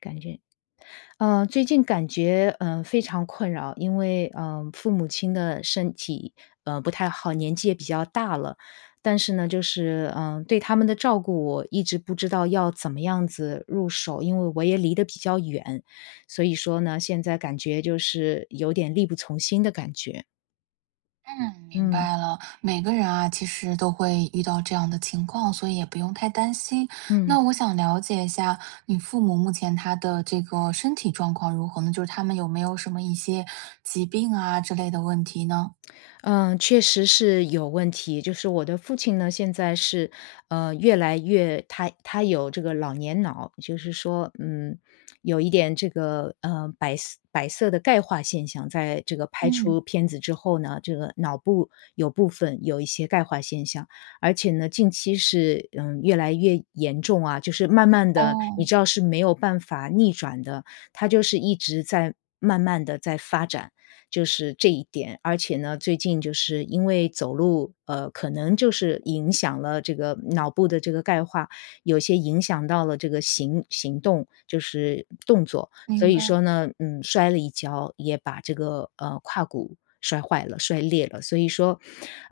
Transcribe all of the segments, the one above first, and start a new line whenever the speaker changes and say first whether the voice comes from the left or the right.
left: 感觉呃，最近感觉，呃，非常困扰，因为，呃，父母亲的身体，呃，不太好，年纪也比较大了。但是呢就是，呃，对他们的照顾我一直不知道要怎么样子入手，因为我也离得比较远。所以说呢，现在感觉就是有点力不从心的感觉。
right: 嗯，明
left: 嗯。
right: 白了。每个人啊其实都会遇到这样的情况，所以也不用太担心。
left: 嗯。
right: 那我想了解一下，你父母目前他的这个身体状况如何呢？就是他们有没有什么一些疾病啊之类的问题呢？
left: 嗯，确实是有问题。就是我的父亲呢，现在是，呃，越来越他他有这个老年脑。就是说，嗯，有一点这个，呃，白色白色的钙化现象，在这个拍
right: 嗯。
left: 出片子之后呢，这个脑部有部分有一些钙化现象。而且呢，近期是，嗯，越来越严重啊，就是慢慢地你
right: 哦。
left: 知道是没有办法逆转的，它就是一直在慢慢地在发展，就是这一点。而且呢，最近就是因为走路，呃，可能就是影响了这个脑部的这个钙化，有些影响到了这个行行动，就是动作。所
right: 明
left: 以
right: 白。
left: 说呢，嗯，摔了一跤，也把这个，呃，胯骨摔坏了、摔裂了。所以说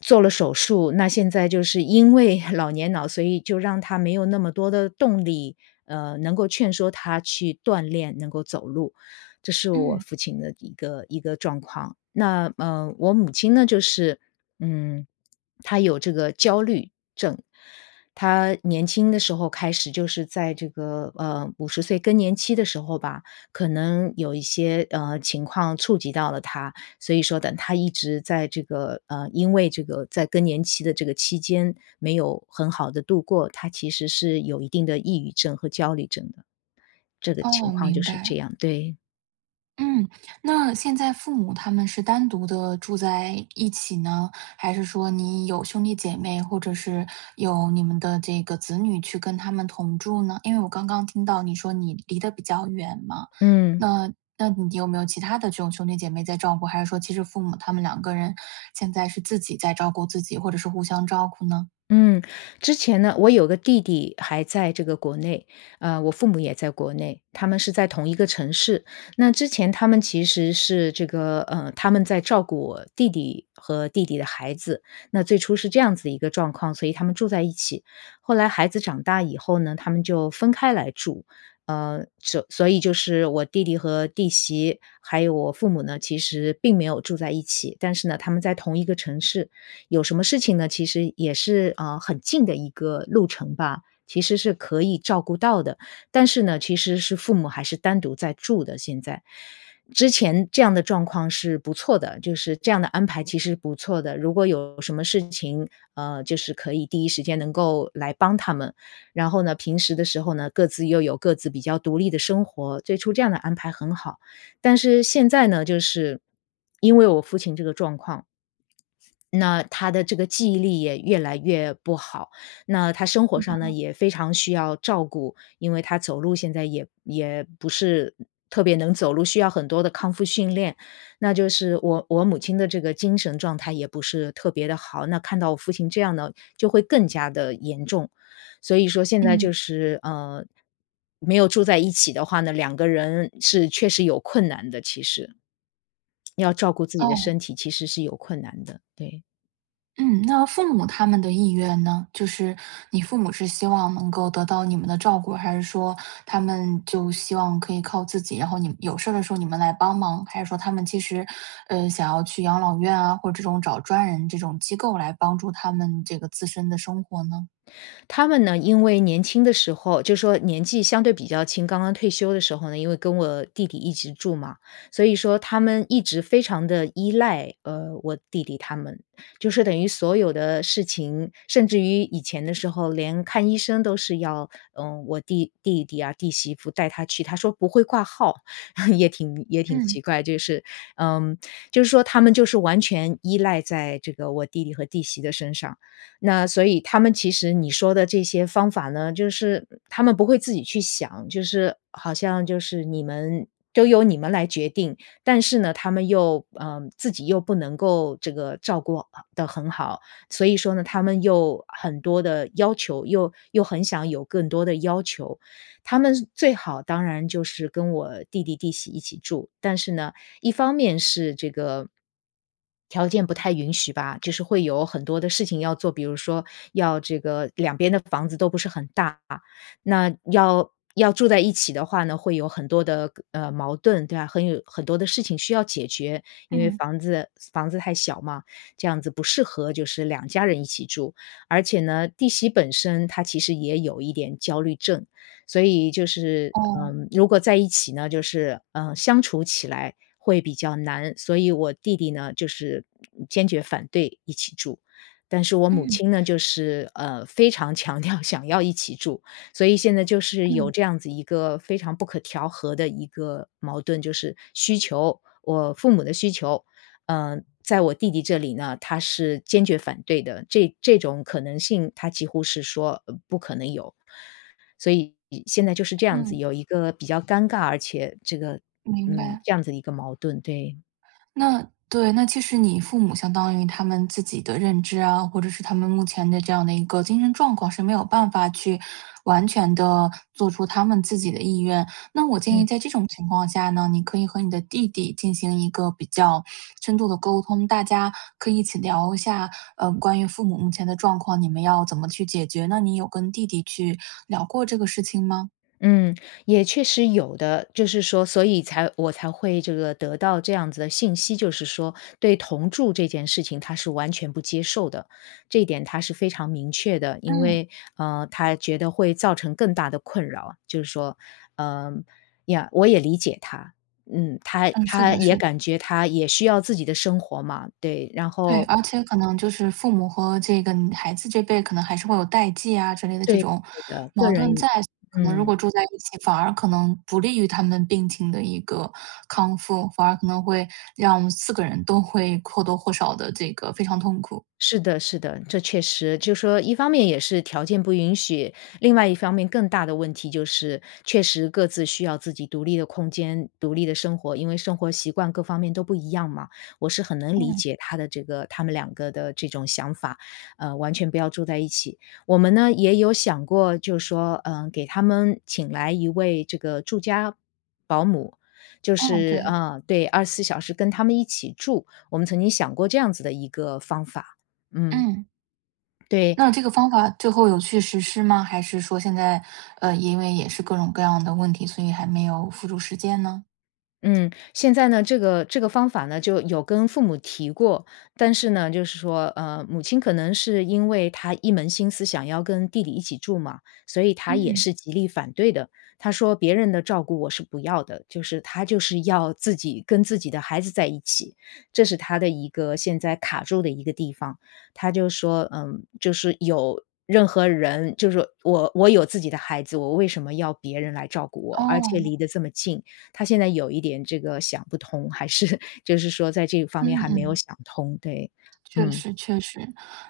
left: 做了手术，那现在就是因为老年脑，所以就让他没有那么多的动力，呃，能够劝说他去锻炼，能够走路。这是我
right: 嗯。
left: 父亲的一个一个状况，那，呃，我母亲呢就是，嗯，她有这个焦虑症。她年轻的时候开始就是在这个，呃，50岁更年期的时候吧，可能有一些，呃，情况触及到了她。所以说等她一直在这个呃，因为这个在更年期的这个期间没有很好地度过，她其实是有一定的抑郁症和焦虑症的。这个情
right: 哦，
left: 况就
right: 明
left: 是这
right: 白。
left: 样，对。
right: 嗯，那现在父母他们是单独地住在一起呢？还是说你有兄弟姐妹，或者是有你们的这个子女去跟他们同住呢？因为我刚刚听到你说你离得比较远嘛，
left: 嗯。
right: 那那你有没有其他的这种兄弟姐妹在照顾，还是说其实父母他们两个人现在是自己在照顾自己，或者说互相照顾呢？
left: 嗯，之前呢我有个弟弟还在这个国内。呃，我父母也在国内，他们是在同一个城市。那之前他们其实是这个呃，他们在照顾我弟弟和弟弟的孩子，那最初是这样子的一个状况，所以他们住在一起。后来孩子长大以后呢，他们就分开来住。呃，所所以就是我弟弟和弟媳，还有我父母呢，其实并没有住在一起。但是呢，他们在同一个城市，有什么事情呢，其实也是，呃，很近的一个路程吧，其实是可以照顾到的。但是呢，其实是父母还是单独在住的现在。之前这样的状况是不错的，就是这样的安排其实是不错的。如果有什么事情，呃，就是可以第一时间能够来帮他们。然后呢，平时的时候呢，各自又有各自比较独立的生活。最初这样的安排很好。但是现在呢，就是因为我父亲这个状况。那他的这个记忆力也越来越不好，那他生
right: 是
left: 活上呢，
right: 的。
left: 也非常需要照顾。因为他走路现在也也不是嗯，特别能走路，需要很多的康复训练。那就是我我母亲的这个精神状态也不是特别地好，那看到我父亲这样呢，就会更加得严重。所以说现在
right: 嗯。
left: 就是，呃，没有住在一起的话呢，两个人是确实有困难的，其实要照顾自己的
right: 哦。
left: 身体其实是有困难的，对。
right: 嗯，那父母他们的意愿呢？就是你父母是希望能够得到你们的照顾，还是说他们就希望可以靠自己，然后你们有事儿的时候你们来帮忙，还是说他们其实，呃，想要去养老院啊，或者这种找专人这种机构来帮助他们这个自身的生活呢？
left: 他们呢，因为年轻的时候就说年纪相对比较轻，刚刚退休的时候呢，因为跟我弟弟一直住嘛，所以说他们一直非常地依赖，呃，我弟弟他们。就是说等于所有的事情，甚至于以前的时候连看医生都是要，呃，我弟弟弟啊、弟媳妇带他去，他说：“不会挂号。” 也挺也挺
right: 嗯。
left: 奇怪，就是嗯，就是说他们就是完全依赖在这个我弟弟和弟媳的身上。那所以，他们其实你说的这些方法呢，就是，嗯，他们不会自己去想，就是好像就是你们都由你们来决定。但是呢，他们又嗯，自己又不能够这个照顾好得很好，所以说呢，他们又很多的要求，又又很想有更多的要求，他们是最好当然就是跟我弟弟、弟媳一起住，但是呢，一方面是这个条件不太允许吧，就是会有很多的事情要做。比如说要这个两边的房子都不是很大，那要要住在一起的话呢，会有很多的个呃，矛盾，对啊，很有很多的事情需要解决。因为
right: 嗯。
left: 房子房子太小嘛，这样子不适合就是两家人一起住，而且呢弟媳本身她其实也有一点焦虑症。所以就是，
right: 哦。
left: 嗯，如果在一起呢，就是，呃，相处起来会比较难。所以我弟弟呢，就是嗯，坚决反对一起住，但是我母
right: 嗯。
left: 亲呢就是，呃，非常强调想要一起住。所以现在就是有
right: 嗯。
left: 这样子一个非常不可调和的一个矛盾，就是需求我父母的需求，嗯，在我弟弟这里呢，他是坚决反对的。这这种可能性，他几乎是说：“呃不可能有。”所以现在就是这样子，
right: 嗯。
left: 有一个比较尴尬，而且这个
right: 明
left: 嗯，
right: 白。
left: 这样子的一个矛盾，对。
right: 那对，那其实你父母相当于他们自己的认知啊，或者是他们目前的这样的一个精神状况，是没有办法去完全地做出他们自己的意愿。那我建议
left: 嗯。
right: 在这种情况下呢，你可以和你的弟弟进行一个比较深度的沟通，大家可以一起聊一下，呃，关于父母目前的状况，你们要怎么去解决呢。那你有跟弟弟去聊过这个事情吗？
left: 嗯，也确实有的。就是说所以才我才会这个得到这样子的信息，就是说对同住这件事情他是完全不接受的。这点他是非常明确的，因
right: 嗯。
left: 为，呃，他觉得会造成更大的困扰，就是说嗯，呀，我也理解他。嗯，他
right: 嗯，是
left: 他
right: 的
left: 也
right: 是的。
left: 感觉他也需要自己的生活嘛，对，然
right: 对，
left: 后
right: 而且可能就是父母和这个嗯，孩子这辈可能还是会有代际啊之类的这
left: 对的
right: 种
left: 对的，个
right: 矛盾
left: 人
right: 在。可能如
left: 嗯。
right: 果住在一起，反而可能不利于他们病情的一个康复，反而可能会让我们4个人都会或多或少地这个非常痛苦。
left: 是的是的。这确实，就说一方面也是条件不允许，另外一方面更大的问题就是，确实各自需要自己独立的空间、独立的生活，因为生活习惯各方面都不一样嘛，我是很能理
right: 嗯。
left: 解他的这个他们两个的这种想法，呃，完全不要住在一起。我们呢也有想过，就说，呃，给他们请来一位这个住家保姆，就
right: 嗯，
left: 是，
right: 对。
left: 呃，对，24小时跟他们一起住，我们曾经想过这样子的一个方法，嗯。
right: 嗯。
left: 对。
right: 那这个方法最后有去实施吗？还是说现在，呃，因为也是各种各样的问题，所以还没有付诸实践呢？
left: 嗯，现在呢，这个这个方法呢，就有跟父母提过，但是呢，就是说，呃，母亲可能是因为她一门心思想要跟弟弟一起住嘛，所以她也
right: 嗯。
left: 是极力反对的。她说别人的照顾我是不要的，就是她就是要自己跟自己的孩子在一起。这是她的一个现在卡住的一个地方。她就说：“嗯，就是有任何人就说我我有自己的孩子，我为什么要别人来照顾我，而且
right: 哦。
left: 离得这么近。”她现在有一点这个想不通，还是，就是说在这方
right: 嗯
left: 面还没有
right: 嗯。
left: 想通。对，
right: 确
left: 嗯。
right: 实确实。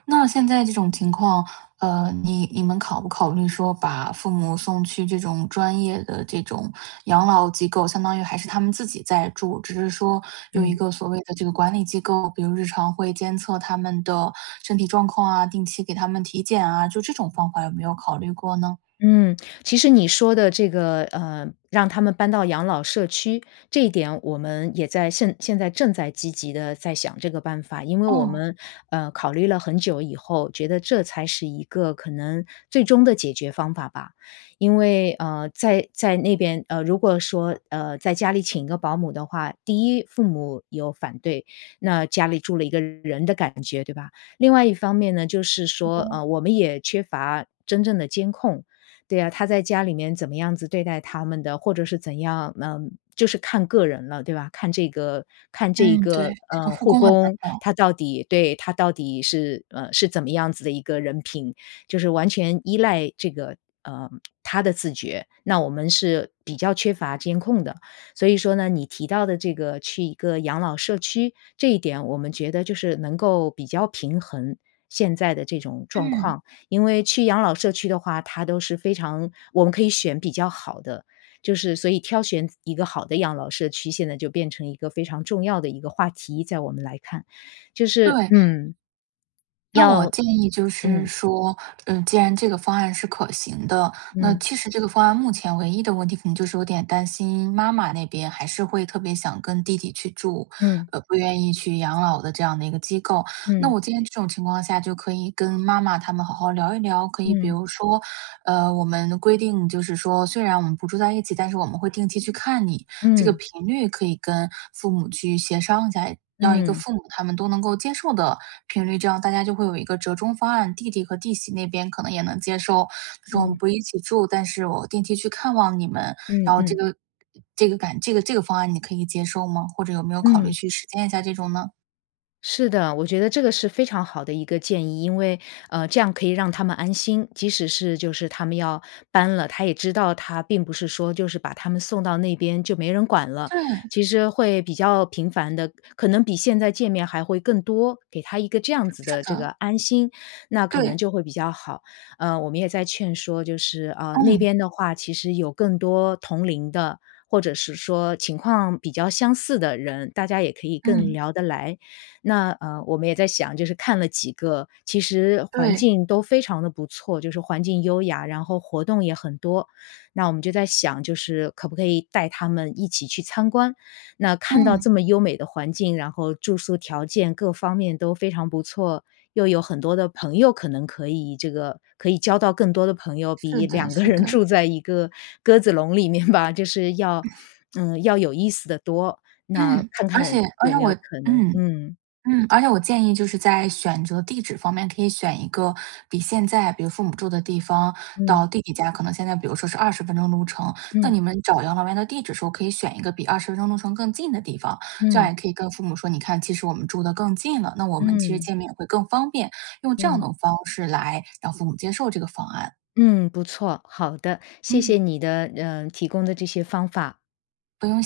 right: 那现在这种情况，呃，你你们考不考虑说把父母送去这种专业的这种养老机构。相当于还是他们自己在住，只是说有一
left: 嗯。
right: 个所谓的这个管理机构，比如日常会监测他们的身体状况啊、定期给他们体检啊，就这种方法有没有考虑过呢？
left: 嗯，其实你说的这个，呃，让他们搬到养老社区，这一点我们也在现现在正在积极地在想这个办法。因为我
right: 哦。
left: 们，呃，考虑了很久以后，觉得这才是一个可能最终的解决方法吧。因为，呃，在在那边呃，如果说，呃，在家里请一个保姆的话，第一，父母有反对，那家里住了一个人的感觉，对吧？另外一方面呢，就是
right: 护
left: 说，
right: 工
left: 呃，
right: 啊。
left: 我们也缺乏真正的监控，对啊，他在家里面怎么样子对待他们的，或者是怎样，嗯，就是看个人了，对吧？看这个看这一
right: 嗯，对，
left: 个，
right: 这个
left: 呃，
right: 护
left: 护
right: 工很难
left: 工，
right: 找。
left: 他到底对，他到底是呃，是怎么样子的一个人品，就是完全依赖这个呃，他的自觉，那我们是比较缺乏监控的。所以说呢，你提到的这个去一个养老社区，这一点我们觉得就是能够比较平衡，现在的这种状
right: 嗯。
left: 况。因为去养老社区的话，它都是非常我们可以选比较好的。就是所以挑选一个好的养老社区现在就变成一个非常重要的一个话题，在我们来看，就是
right: 对
left: 嗯，
right: 那
left: 要
right: 我建议就是
left: 嗯。
right: 说，呃，既然这个方案是可行的，那
left: 嗯。
right: 其实这个方案目前唯一的问题可能就是有点担心妈妈那边还是会特别想跟弟弟去住，
left: 嗯。
right: 呃，不愿意去养老的这样的一个机构。那
left: 嗯。
right: 我建议这种情况下就可以跟妈妈他们好好聊一聊，可以比
left: 嗯。
right: 如说，呃，我们规定就是说：“虽然我们不住在一起，但是我们会定期去看你。”这个
left: 嗯。
right: 频率可以跟父母去协商一下，让一个
left: 嗯。
right: 父母他们都能够接受的频率，这样大家就会有一个折中方案，弟弟和弟媳那边可能也能接受，就“我们
left: 嗯。
right: 不一起住，但是我定期去看望你们”。
left: 嗯
right: 然后这
left: 嗯。
right: 个这个感这个这个方案你可以接受吗？或者有没有考虑
left: 嗯。
right: 去实践一下这种呢？
left: 是的，我觉得这个是非常好的一个建议。因为，呃，这样可以让他们安心，即使是就是他们要搬了，他也知道他并不是说就是把他们送到那边就没人管了，其
right: 对。
left: 实会比较频繁地可能比现在见面还会更多，给他一个这样子
right: 是
left: 的这个
right: 的。
left: 安心，那可能
right: 对。
left: 就会比较好。呃，我们也在劝说，就是，呃，那
right: 嗯。
left: 边的话其实有更多同龄的，或者是说情况比较相似的人，大家也可以更
right: 嗯。
left: 聊得来。那，呃，我们也在想就是看了几个其实环
right: 对。
left: 境都非常地不错，就是环境优雅，然后活动也很多。那我们就在想就是可不可以带他们一起去参观。那看到
right: 嗯。
left: 这么优美的环境，然后住宿条件各方面都非常不错，又有很多的朋友可能可以这个可以交到更多的朋友，
right: 是
left: 比
right: 的
left: 两个
right: 是
left: 人
right: 的。
left: 住在一个鸽子笼里面吧，就是要 嗯，要有意思得多，那
right: 嗯，
left: 看
right: 而且
left: 看
right: 而
left: 有
right: 且
left: 没
right: 我
left: 有可能
right: 嗯
left: 嗯。
right: 嗯，而且我建议就是在选择地址方面，可以选一个比现在比如父母住的地方
left: 嗯。
right: 到弟弟家，可能现在比如说是20分钟路程，那
left: 嗯。
right: 你们找养老院的地址时候可以选一个比20分钟路程更近的地方。这样
left: 嗯。
right: 也可以跟父母说，你看其实我们住得更近了，那我们其实
left: 嗯。
right: 见面也会更方便，用这样
left: 嗯。
right: 的方式来让父母接受这个方案。
left: 嗯，不错，好的。谢谢
right: 嗯。
left: 你的呃，提供的这些方法。
right: 不用谢。